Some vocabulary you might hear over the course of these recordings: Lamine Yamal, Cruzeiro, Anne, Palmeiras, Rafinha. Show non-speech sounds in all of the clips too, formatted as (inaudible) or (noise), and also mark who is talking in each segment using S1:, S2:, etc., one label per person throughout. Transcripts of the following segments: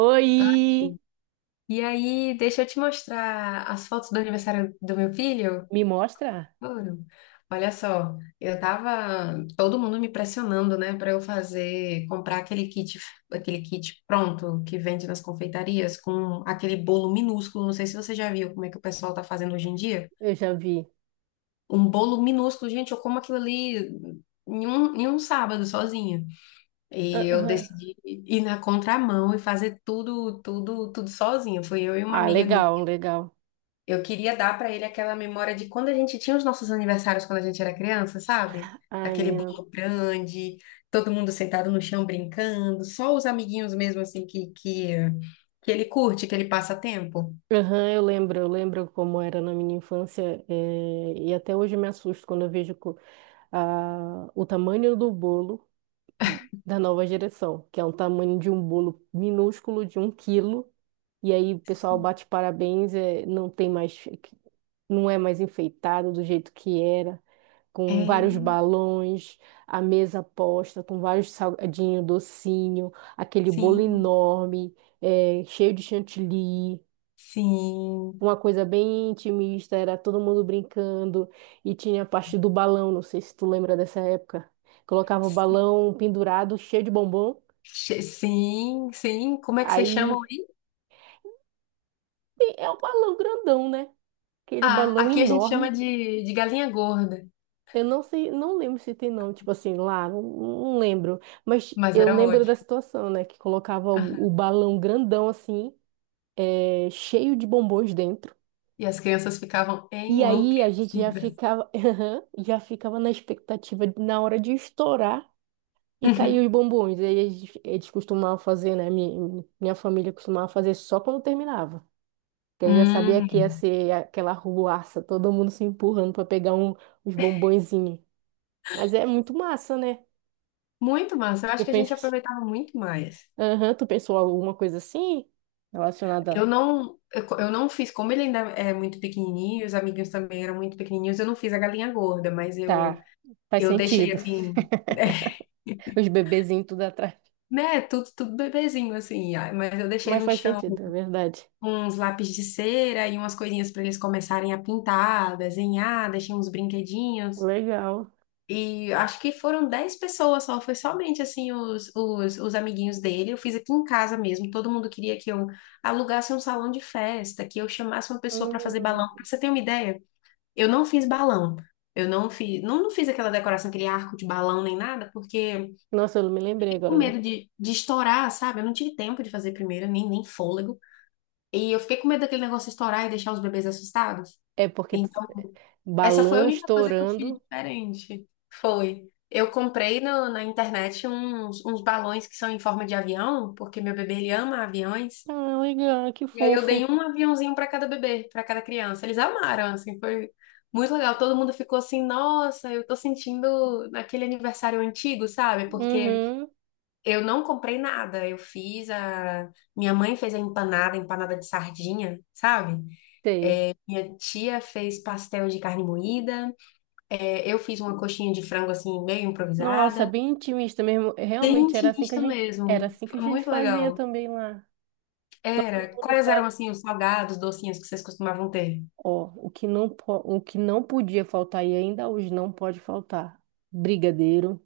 S1: Oi!
S2: Ai, e aí, deixa eu te mostrar as fotos do aniversário do meu filho.
S1: Me mostra?
S2: Ouro. Olha só, eu tava todo mundo me pressionando, né, para eu fazer, comprar aquele kit pronto que vende nas confeitarias com aquele bolo minúsculo. Não sei se você já viu como é que o pessoal tá fazendo hoje em dia.
S1: Eu já vi.
S2: Um bolo minúsculo, gente, eu como aquilo ali em um sábado sozinha. E eu
S1: Aham.
S2: decidi ir na contramão e fazer tudo, tudo, tudo sozinha. Fui eu e uma
S1: Ah,
S2: amiga minha.
S1: legal, legal.
S2: Eu queria dar pra ele aquela memória de quando a gente tinha os nossos aniversários quando a gente era criança, sabe?
S1: Ai,
S2: Aquele
S1: menina.
S2: bolo grande, todo mundo sentado no chão brincando, só os amiguinhos mesmo assim que ele curte, que ele passa tempo.
S1: Aham, eu lembro como era na minha infância, e até hoje me assusto quando eu vejo o tamanho do bolo da nova geração, que é um tamanho de um bolo minúsculo de um quilo. E aí o pessoal bate parabéns, é, não tem mais, não é mais enfeitado do jeito que era, com vários
S2: É,
S1: balões, a mesa posta, com vários salgadinho, docinho, aquele bolo
S2: sim,
S1: enorme, é, cheio de chantilly.
S2: sim.
S1: Uma coisa bem intimista, era todo mundo brincando e tinha a parte do balão, não sei se tu lembra dessa época. Colocava o balão pendurado, cheio de bombom.
S2: Sim, sim. Como é que vocês chamam
S1: Aí
S2: aí?
S1: é um balão grandão, né? Aquele
S2: Ah,
S1: balão
S2: aqui a gente chama
S1: enorme.
S2: de galinha gorda,
S1: Eu não sei, não lembro se tem nome, tipo assim, lá, não, não lembro. Mas
S2: mas
S1: eu
S2: era
S1: lembro da
S2: ótimo.
S1: situação, né? Que colocava o balão grandão, assim, é, cheio de bombons dentro.
S2: E as crianças ficavam
S1: E aí a gente já
S2: enlouquecidas.
S1: ficava, (laughs) já ficava na expectativa na hora de estourar e cair os
S2: (laughs)
S1: bombons. Aí eles costumavam fazer, né? Minha família costumava fazer só quando terminava. Porque aí já
S2: Uhum.
S1: sabia que ia
S2: Hum.
S1: ser aquela ruaça, todo mundo se empurrando para pegar um, uns bombonzinhos. Mas é muito massa, né?
S2: Muito massa. Eu acho
S1: Eu
S2: que a gente
S1: penso.
S2: aproveitava muito mais.
S1: Aham, tu pensou alguma coisa assim?
S2: Eu
S1: Relacionada.
S2: não, eu não fiz, como ele ainda é muito pequenininho, os amiguinhos também eram muito pequenininhos, eu não fiz a galinha gorda, mas
S1: Tá, faz
S2: eu deixei
S1: sentido.
S2: assim, (laughs)
S1: Os bebezinhos tudo atrás.
S2: né, tudo, tudo bebezinho assim, ah, mas eu deixei
S1: Mas
S2: no
S1: faz
S2: chão
S1: sentido, é verdade.
S2: uns lápis de cera e umas coisinhas para eles começarem a pintar, desenhar, deixei uns brinquedinhos.
S1: Legal.
S2: E acho que foram 10 pessoas só, foi somente assim os amiguinhos dele. Eu fiz aqui em casa mesmo. Todo mundo queria que eu alugasse um salão de festa, que eu chamasse uma pessoa para fazer balão.
S1: Hum.
S2: Pra você ter uma ideia, eu não fiz balão. Eu não fiz, não, não fiz aquela decoração, aquele arco de balão nem nada, porque
S1: Nossa, eu não me lembrei
S2: com
S1: agora, né?
S2: medo de estourar, sabe? Eu não tive tempo de fazer primeiro, nem fôlego. E eu fiquei com medo daquele negócio estourar e deixar os bebês assustados.
S1: É porque
S2: Essa foi a
S1: balão
S2: única coisa que eu fiz
S1: estourando.
S2: diferente. Foi. Eu comprei na internet uns balões que são em forma de avião, porque meu bebê ele ama aviões.
S1: Ah, legal, que
S2: E aí eu dei
S1: fofo.
S2: um aviãozinho para cada bebê, para cada criança. Eles amaram, assim, foi muito legal. Todo mundo ficou assim, nossa, eu tô sentindo naquele aniversário antigo, sabe? Porque
S1: Uhum,
S2: eu não comprei nada. Eu fiz a. Minha mãe fez a empanada de sardinha, sabe?
S1: sei.
S2: É, minha tia fez pastel de carne moída. É, eu fiz uma coxinha de frango assim, meio
S1: Nossa,
S2: improvisada.
S1: bem intimista mesmo.
S2: Bem
S1: Realmente
S2: intimista
S1: era
S2: mesmo.
S1: assim que a
S2: Foi
S1: gente
S2: muito
S1: fazia
S2: legal.
S1: também lá. Todo
S2: Era.
S1: mundo.
S2: Quais eram assim os salgados, docinhos que vocês costumavam ter?
S1: Ó, o que não podia faltar e ainda hoje não pode faltar: brigadeiro,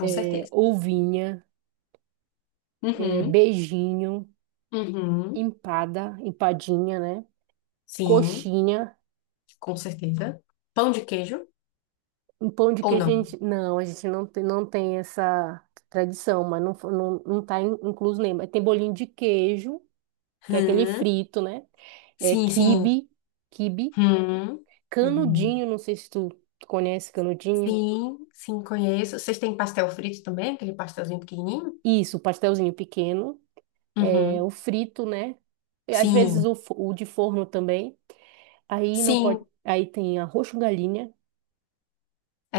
S2: Com
S1: é,
S2: certeza.
S1: ovinha, é,
S2: Uhum.
S1: beijinho,
S2: Uhum.
S1: empada, empadinha, né?
S2: Sim,
S1: Coxinha,
S2: com certeza. Pão de queijo
S1: um pão de
S2: ou
S1: queijo.
S2: não?
S1: A gente não tem, não tem essa tradição, mas não, não, não tá incluso nem. Mas tem bolinho de queijo, que é aquele
S2: Hum.
S1: frito, né? É,
S2: Sim, sim.
S1: quibe,
S2: Hum. Uhum.
S1: canudinho, não sei se tu conhece canudinho.
S2: Sim, sim, conheço. Vocês têm pastel frito também? Aquele pastelzinho pequenininho?
S1: Isso, pastelzinho pequeno. É,
S2: Uhum.
S1: o frito, né? E às vezes
S2: Sim,
S1: o de forno também. Aí não pode,
S2: sim.
S1: aí tem arroz com galinha,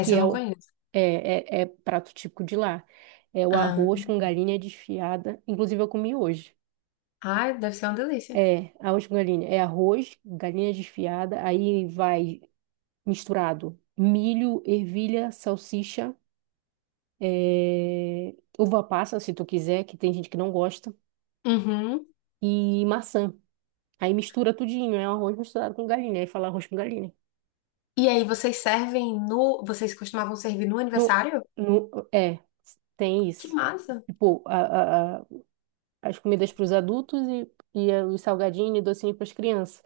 S1: que
S2: eu
S1: é,
S2: não conheço.
S1: é prato típico de lá. É o
S2: Ah,
S1: arroz com galinha desfiada. Inclusive eu comi hoje.
S2: ai, deve ser uma delícia.
S1: É, arroz com galinha. É arroz, galinha desfiada, aí vai misturado milho, ervilha, salsicha, é, uva passa, se tu quiser, que tem gente que não gosta,
S2: Uhum.
S1: e maçã. Aí mistura tudinho, é um arroz misturado com galinha. Aí fala arroz com galinha.
S2: E aí, vocês servem no. Vocês costumavam servir no
S1: No,
S2: aniversário?
S1: no, é, tem
S2: Que
S1: isso.
S2: massa!
S1: Tipo, as comidas para os adultos e, os salgadinhos e docinho para as crianças.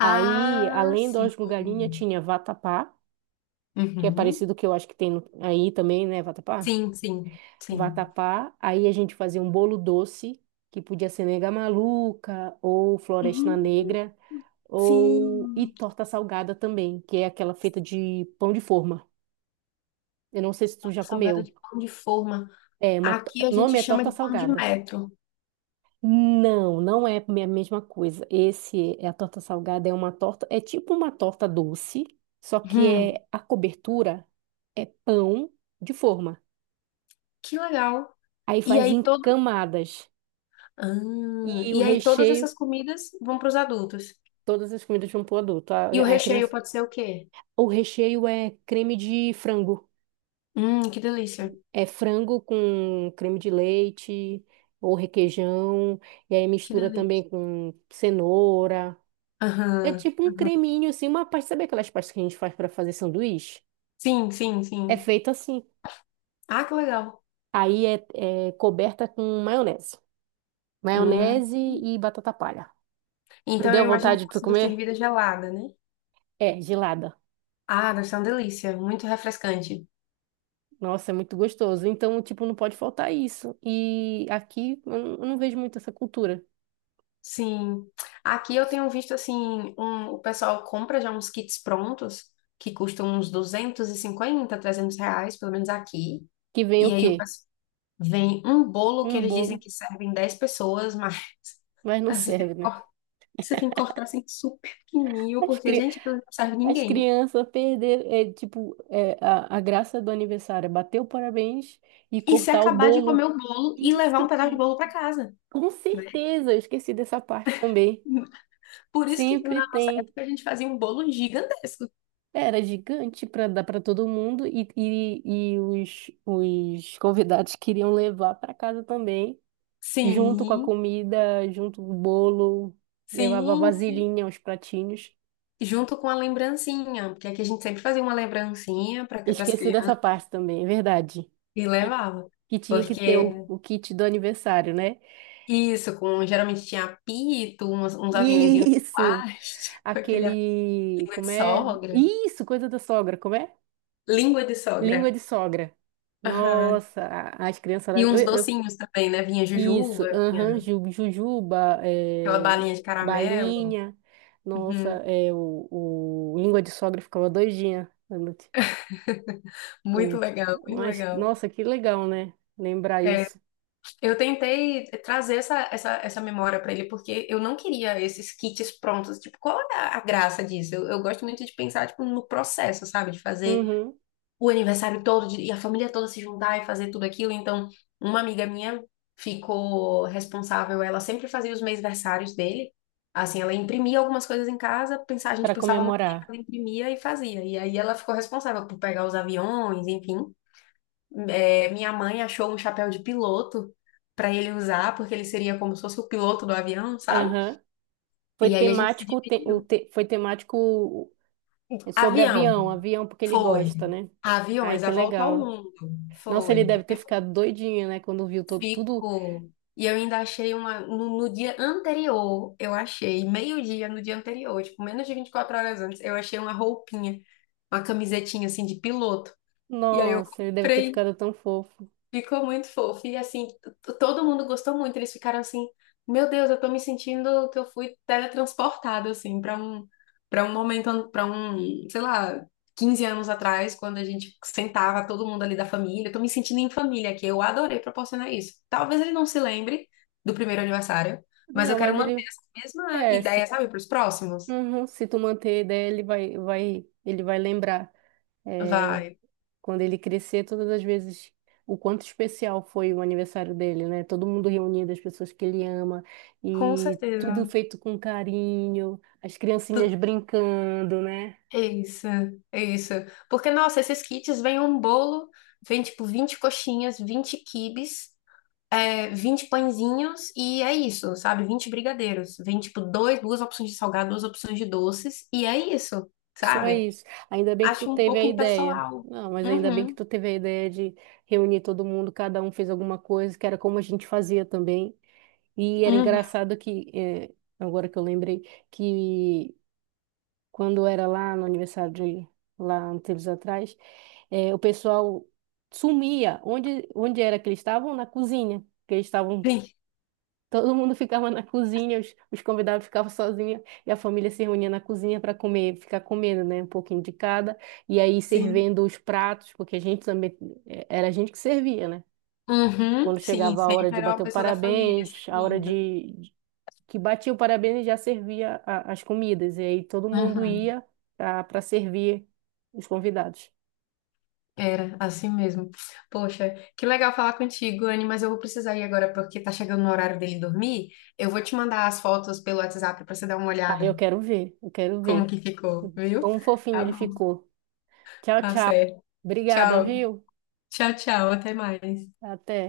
S1: Aí, além do
S2: sim.
S1: arroz com galinha, tinha vatapá, que é
S2: Uhum.
S1: parecido que eu acho que tem aí também, né, vatapá?
S2: Sim, sim, sim.
S1: Vatapá. Aí a gente fazia um bolo doce, que podia ser nega maluca ou floresta
S2: Uhum.
S1: negra, ou e
S2: Sim.
S1: torta salgada também, que é aquela feita de pão de forma. Eu não sei se tu
S2: Torta
S1: já
S2: salgada
S1: comeu.
S2: de pão de forma.
S1: É, uma,
S2: Aqui a
S1: o nome
S2: gente
S1: é
S2: chama de
S1: torta
S2: pão de
S1: salgada.
S2: metro.
S1: Não, não é a mesma coisa. Esse é a torta salgada, é uma torta, é tipo uma torta doce, só que
S2: Hum,
S1: é a cobertura é pão de forma.
S2: que legal.
S1: Aí
S2: E
S1: faz
S2: aí,
S1: em
S2: todo...
S1: camadas
S2: ah,
S1: e o
S2: e aí, todas
S1: recheio,
S2: essas comidas vão para os adultos.
S1: todas as comidas vão pro adulto.
S2: E o
S1: A
S2: recheio
S1: criança,
S2: pode ser o quê?
S1: o recheio é creme de frango.
S2: Que delícia.
S1: É frango com creme de leite ou requeijão, e aí
S2: Que
S1: mistura
S2: delícia.
S1: também com cenoura. É
S2: Aham.
S1: tipo um creminho, assim, uma pasta. Sabe aquelas pastas que a gente faz para fazer sanduíche?
S2: Sim, sim,
S1: É
S2: sim.
S1: feito assim.
S2: Ah, que legal.
S1: Aí é coberta com maionese.
S2: Hum.
S1: Maionese e batata palha. Não
S2: Então eu
S1: deu
S2: imagino
S1: vontade
S2: que
S1: de
S2: ela
S1: tu
S2: seja
S1: comer?
S2: servida gelada, né?
S1: É, gelada.
S2: Ah, deve ser uma delícia, muito refrescante.
S1: Nossa, é muito gostoso. Então, tipo, não pode faltar isso. E aqui eu não vejo muito essa cultura.
S2: Sim. Aqui eu tenho visto assim, o pessoal compra já uns kits prontos que custam uns 250, R$ 300, pelo menos aqui.
S1: Que vem
S2: E
S1: o
S2: aí o
S1: quê?
S2: pessoal vem um bolo que
S1: Um
S2: eles dizem
S1: bolo,
S2: que serve em 10 pessoas, mas
S1: mas
S2: (laughs)
S1: não
S2: você tem que
S1: serve, né?
S2: você tem que cortar assim super pequenininho,
S1: As,
S2: porque,
S1: cri...
S2: gente, aquilo não serve
S1: As
S2: ninguém.
S1: crianças perderam, é, tipo, é, a graça do aniversário é bater o parabéns e
S2: E se
S1: cortar o
S2: acabar de
S1: bolo.
S2: comer o bolo e levar um
S1: Isso.
S2: pedaço de bolo para casa,
S1: Com
S2: né?
S1: certeza, eu esqueci dessa parte também.
S2: Por isso que
S1: Sempre
S2: na nossa
S1: tem.
S2: época a gente fazia um bolo gigantesco.
S1: Era gigante para dar para todo mundo e os convidados queriam levar para casa também, junto com a
S2: Sim,
S1: comida, junto com o bolo, levava
S2: sim, sim.
S1: vasilhinha, os pratinhos.
S2: Junto com a lembrancinha, porque aqui a gente sempre fazia uma lembrancinha para as
S1: Esqueci dessa
S2: crianças
S1: parte também, é verdade.
S2: e
S1: Que,
S2: levava.
S1: que tinha que ter o,
S2: Porque
S1: o kit do aniversário, né?
S2: isso, com geralmente tinha apito, uns,
S1: (laughs)
S2: uns aviõezinhos de
S1: Isso!
S2: plástico, (laughs) aquele apito
S1: Aquele.
S2: de
S1: Como é?
S2: sogra,
S1: Isso, coisa da sogra, como é?
S2: língua de
S1: Língua
S2: sogra.
S1: de sogra.
S2: Aham.
S1: Nossa, as crianças lá.
S2: E uns
S1: Eu-
S2: docinhos também, né? Vinha
S1: isso,
S2: jujuba,
S1: aham,
S2: vinha
S1: jujuba,
S2: aquela
S1: é,
S2: balinha de caramelo.
S1: balinha. Nossa,
S2: Uhum.
S1: é, o língua de sogra ficava doidinha.
S2: Muito
S1: Quando t-
S2: legal, muito
S1: Mas,
S2: legal.
S1: nossa, que legal, né? Lembrar isso.
S2: Eu tentei trazer essa memória para ele, porque eu não queria esses kits prontos. Tipo, qual é a graça disso? Eu gosto muito de pensar, tipo, no processo, sabe? De fazer
S1: Uhum,
S2: o aniversário todo e a família toda se juntar e fazer tudo aquilo. Então, uma amiga minha ficou responsável, ela sempre fazia os mêsversários dele. Assim, ela imprimia algumas coisas em casa, pensava, a gente
S1: para
S2: pensava no tema,
S1: comemorar.
S2: ela imprimia e fazia. E aí ela ficou responsável por pegar os aviões, enfim. É, minha mãe achou um chapéu de piloto para ele usar, porque ele seria como se fosse o piloto do avião, sabe?
S1: Aham. Foi
S2: E aí a gente se
S1: temático, o te- o
S2: dividiu.
S1: te- foi temático é, sobre
S2: Avião,
S1: avião, avião porque ele
S2: foi.
S1: gosta, né? Ai,
S2: Aviões, a
S1: que
S2: volta ao
S1: legal.
S2: mundo,
S1: Nossa,
S2: foi.
S1: ele deve ter ficado doidinho, né? Quando viu tudo.
S2: Ficou. E eu ainda achei uma. No dia anterior, eu achei, meio-dia no dia anterior, tipo, menos de 24 horas antes, eu achei uma roupinha, uma camisetinha assim de piloto. E aí eu
S1: Nossa, ele deve ter
S2: comprei.
S1: ficado tão fofo.
S2: Ficou muito fofo. E assim, todo mundo gostou muito. Eles ficaram assim, meu Deus, eu tô me sentindo que eu fui teletransportado, assim, para um momento, para um, sei lá, 15 anos atrás, quando a gente sentava todo mundo ali da família. Eu tô me sentindo em família aqui. Eu adorei proporcionar isso. Talvez ele não se lembre do primeiro aniversário, mas eu
S1: Não,
S2: quero
S1: mas
S2: manter
S1: ele.
S2: essa mesma
S1: É,
S2: ideia,
S1: se,
S2: sabe, para os próximos.
S1: uhum, se tu manter a ideia, ele vai, vai, ele vai lembrar. É,
S2: Vai,
S1: quando ele crescer, todas as vezes o quanto especial foi o aniversário dele, né? Todo mundo reunido, as pessoas que ele ama,
S2: com
S1: e tudo
S2: certeza.
S1: feito com carinho, as
S2: Tu
S1: criancinhas brincando, né?
S2: É isso, é isso. Porque, nossa, esses kits vêm um bolo, vem tipo 20 coxinhas, 20 quibes, é, 20 pãezinhos e é isso, sabe? 20 brigadeiros. Vem tipo dois, duas opções de salgado, duas opções de doces e é isso,
S1: Só
S2: sabe?
S1: isso. Ainda bem que tu
S2: Acho um
S1: teve a
S2: pouco
S1: ideia.
S2: impessoal.
S1: Não, mas ainda bem que
S2: Uhum,
S1: tu teve a ideia de reunir todo mundo, cada um fez alguma coisa, que era como a gente fazia também. E era
S2: uhum.
S1: engraçado que, agora que eu lembrei, que quando eu era lá no aniversário de lá uns tempos atrás, o pessoal sumia. Onde era que eles estavam? Na cozinha. Que eles
S2: (laughs)
S1: estavam,
S2: Sim,
S1: todo mundo ficava na cozinha, os convidados ficavam sozinhos e a família se reunia na cozinha para comer, ficar comendo, né? Um pouquinho de cada. E aí
S2: sim.
S1: servindo os pratos, porque a gente também, era a gente que servia, né?
S2: Uhum,
S1: Quando
S2: sim,
S1: chegava a hora
S2: sempre
S1: de
S2: era uma
S1: bater o
S2: pessoa da família
S1: parabéns, a hora
S2: servindo.
S1: de que batia o parabéns e já servia as comidas. E aí todo mundo ia para servir os convidados.
S2: Era, assim mesmo. Poxa, que legal falar contigo, Anne, mas eu vou precisar ir agora porque tá chegando no horário dele dormir. Eu vou te mandar as fotos pelo WhatsApp pra você dar uma
S1: Aí
S2: olhada
S1: eu quero ver, eu quero
S2: como
S1: ver.
S2: que ficou, viu?
S1: Como fofinho
S2: Tá
S1: ele
S2: bom.
S1: ficou. Tchau,
S2: Tá
S1: tchau.
S2: certo.
S1: Obrigada,
S2: Tchau.
S1: viu?
S2: Tchau, tchau. Até mais.
S1: Até.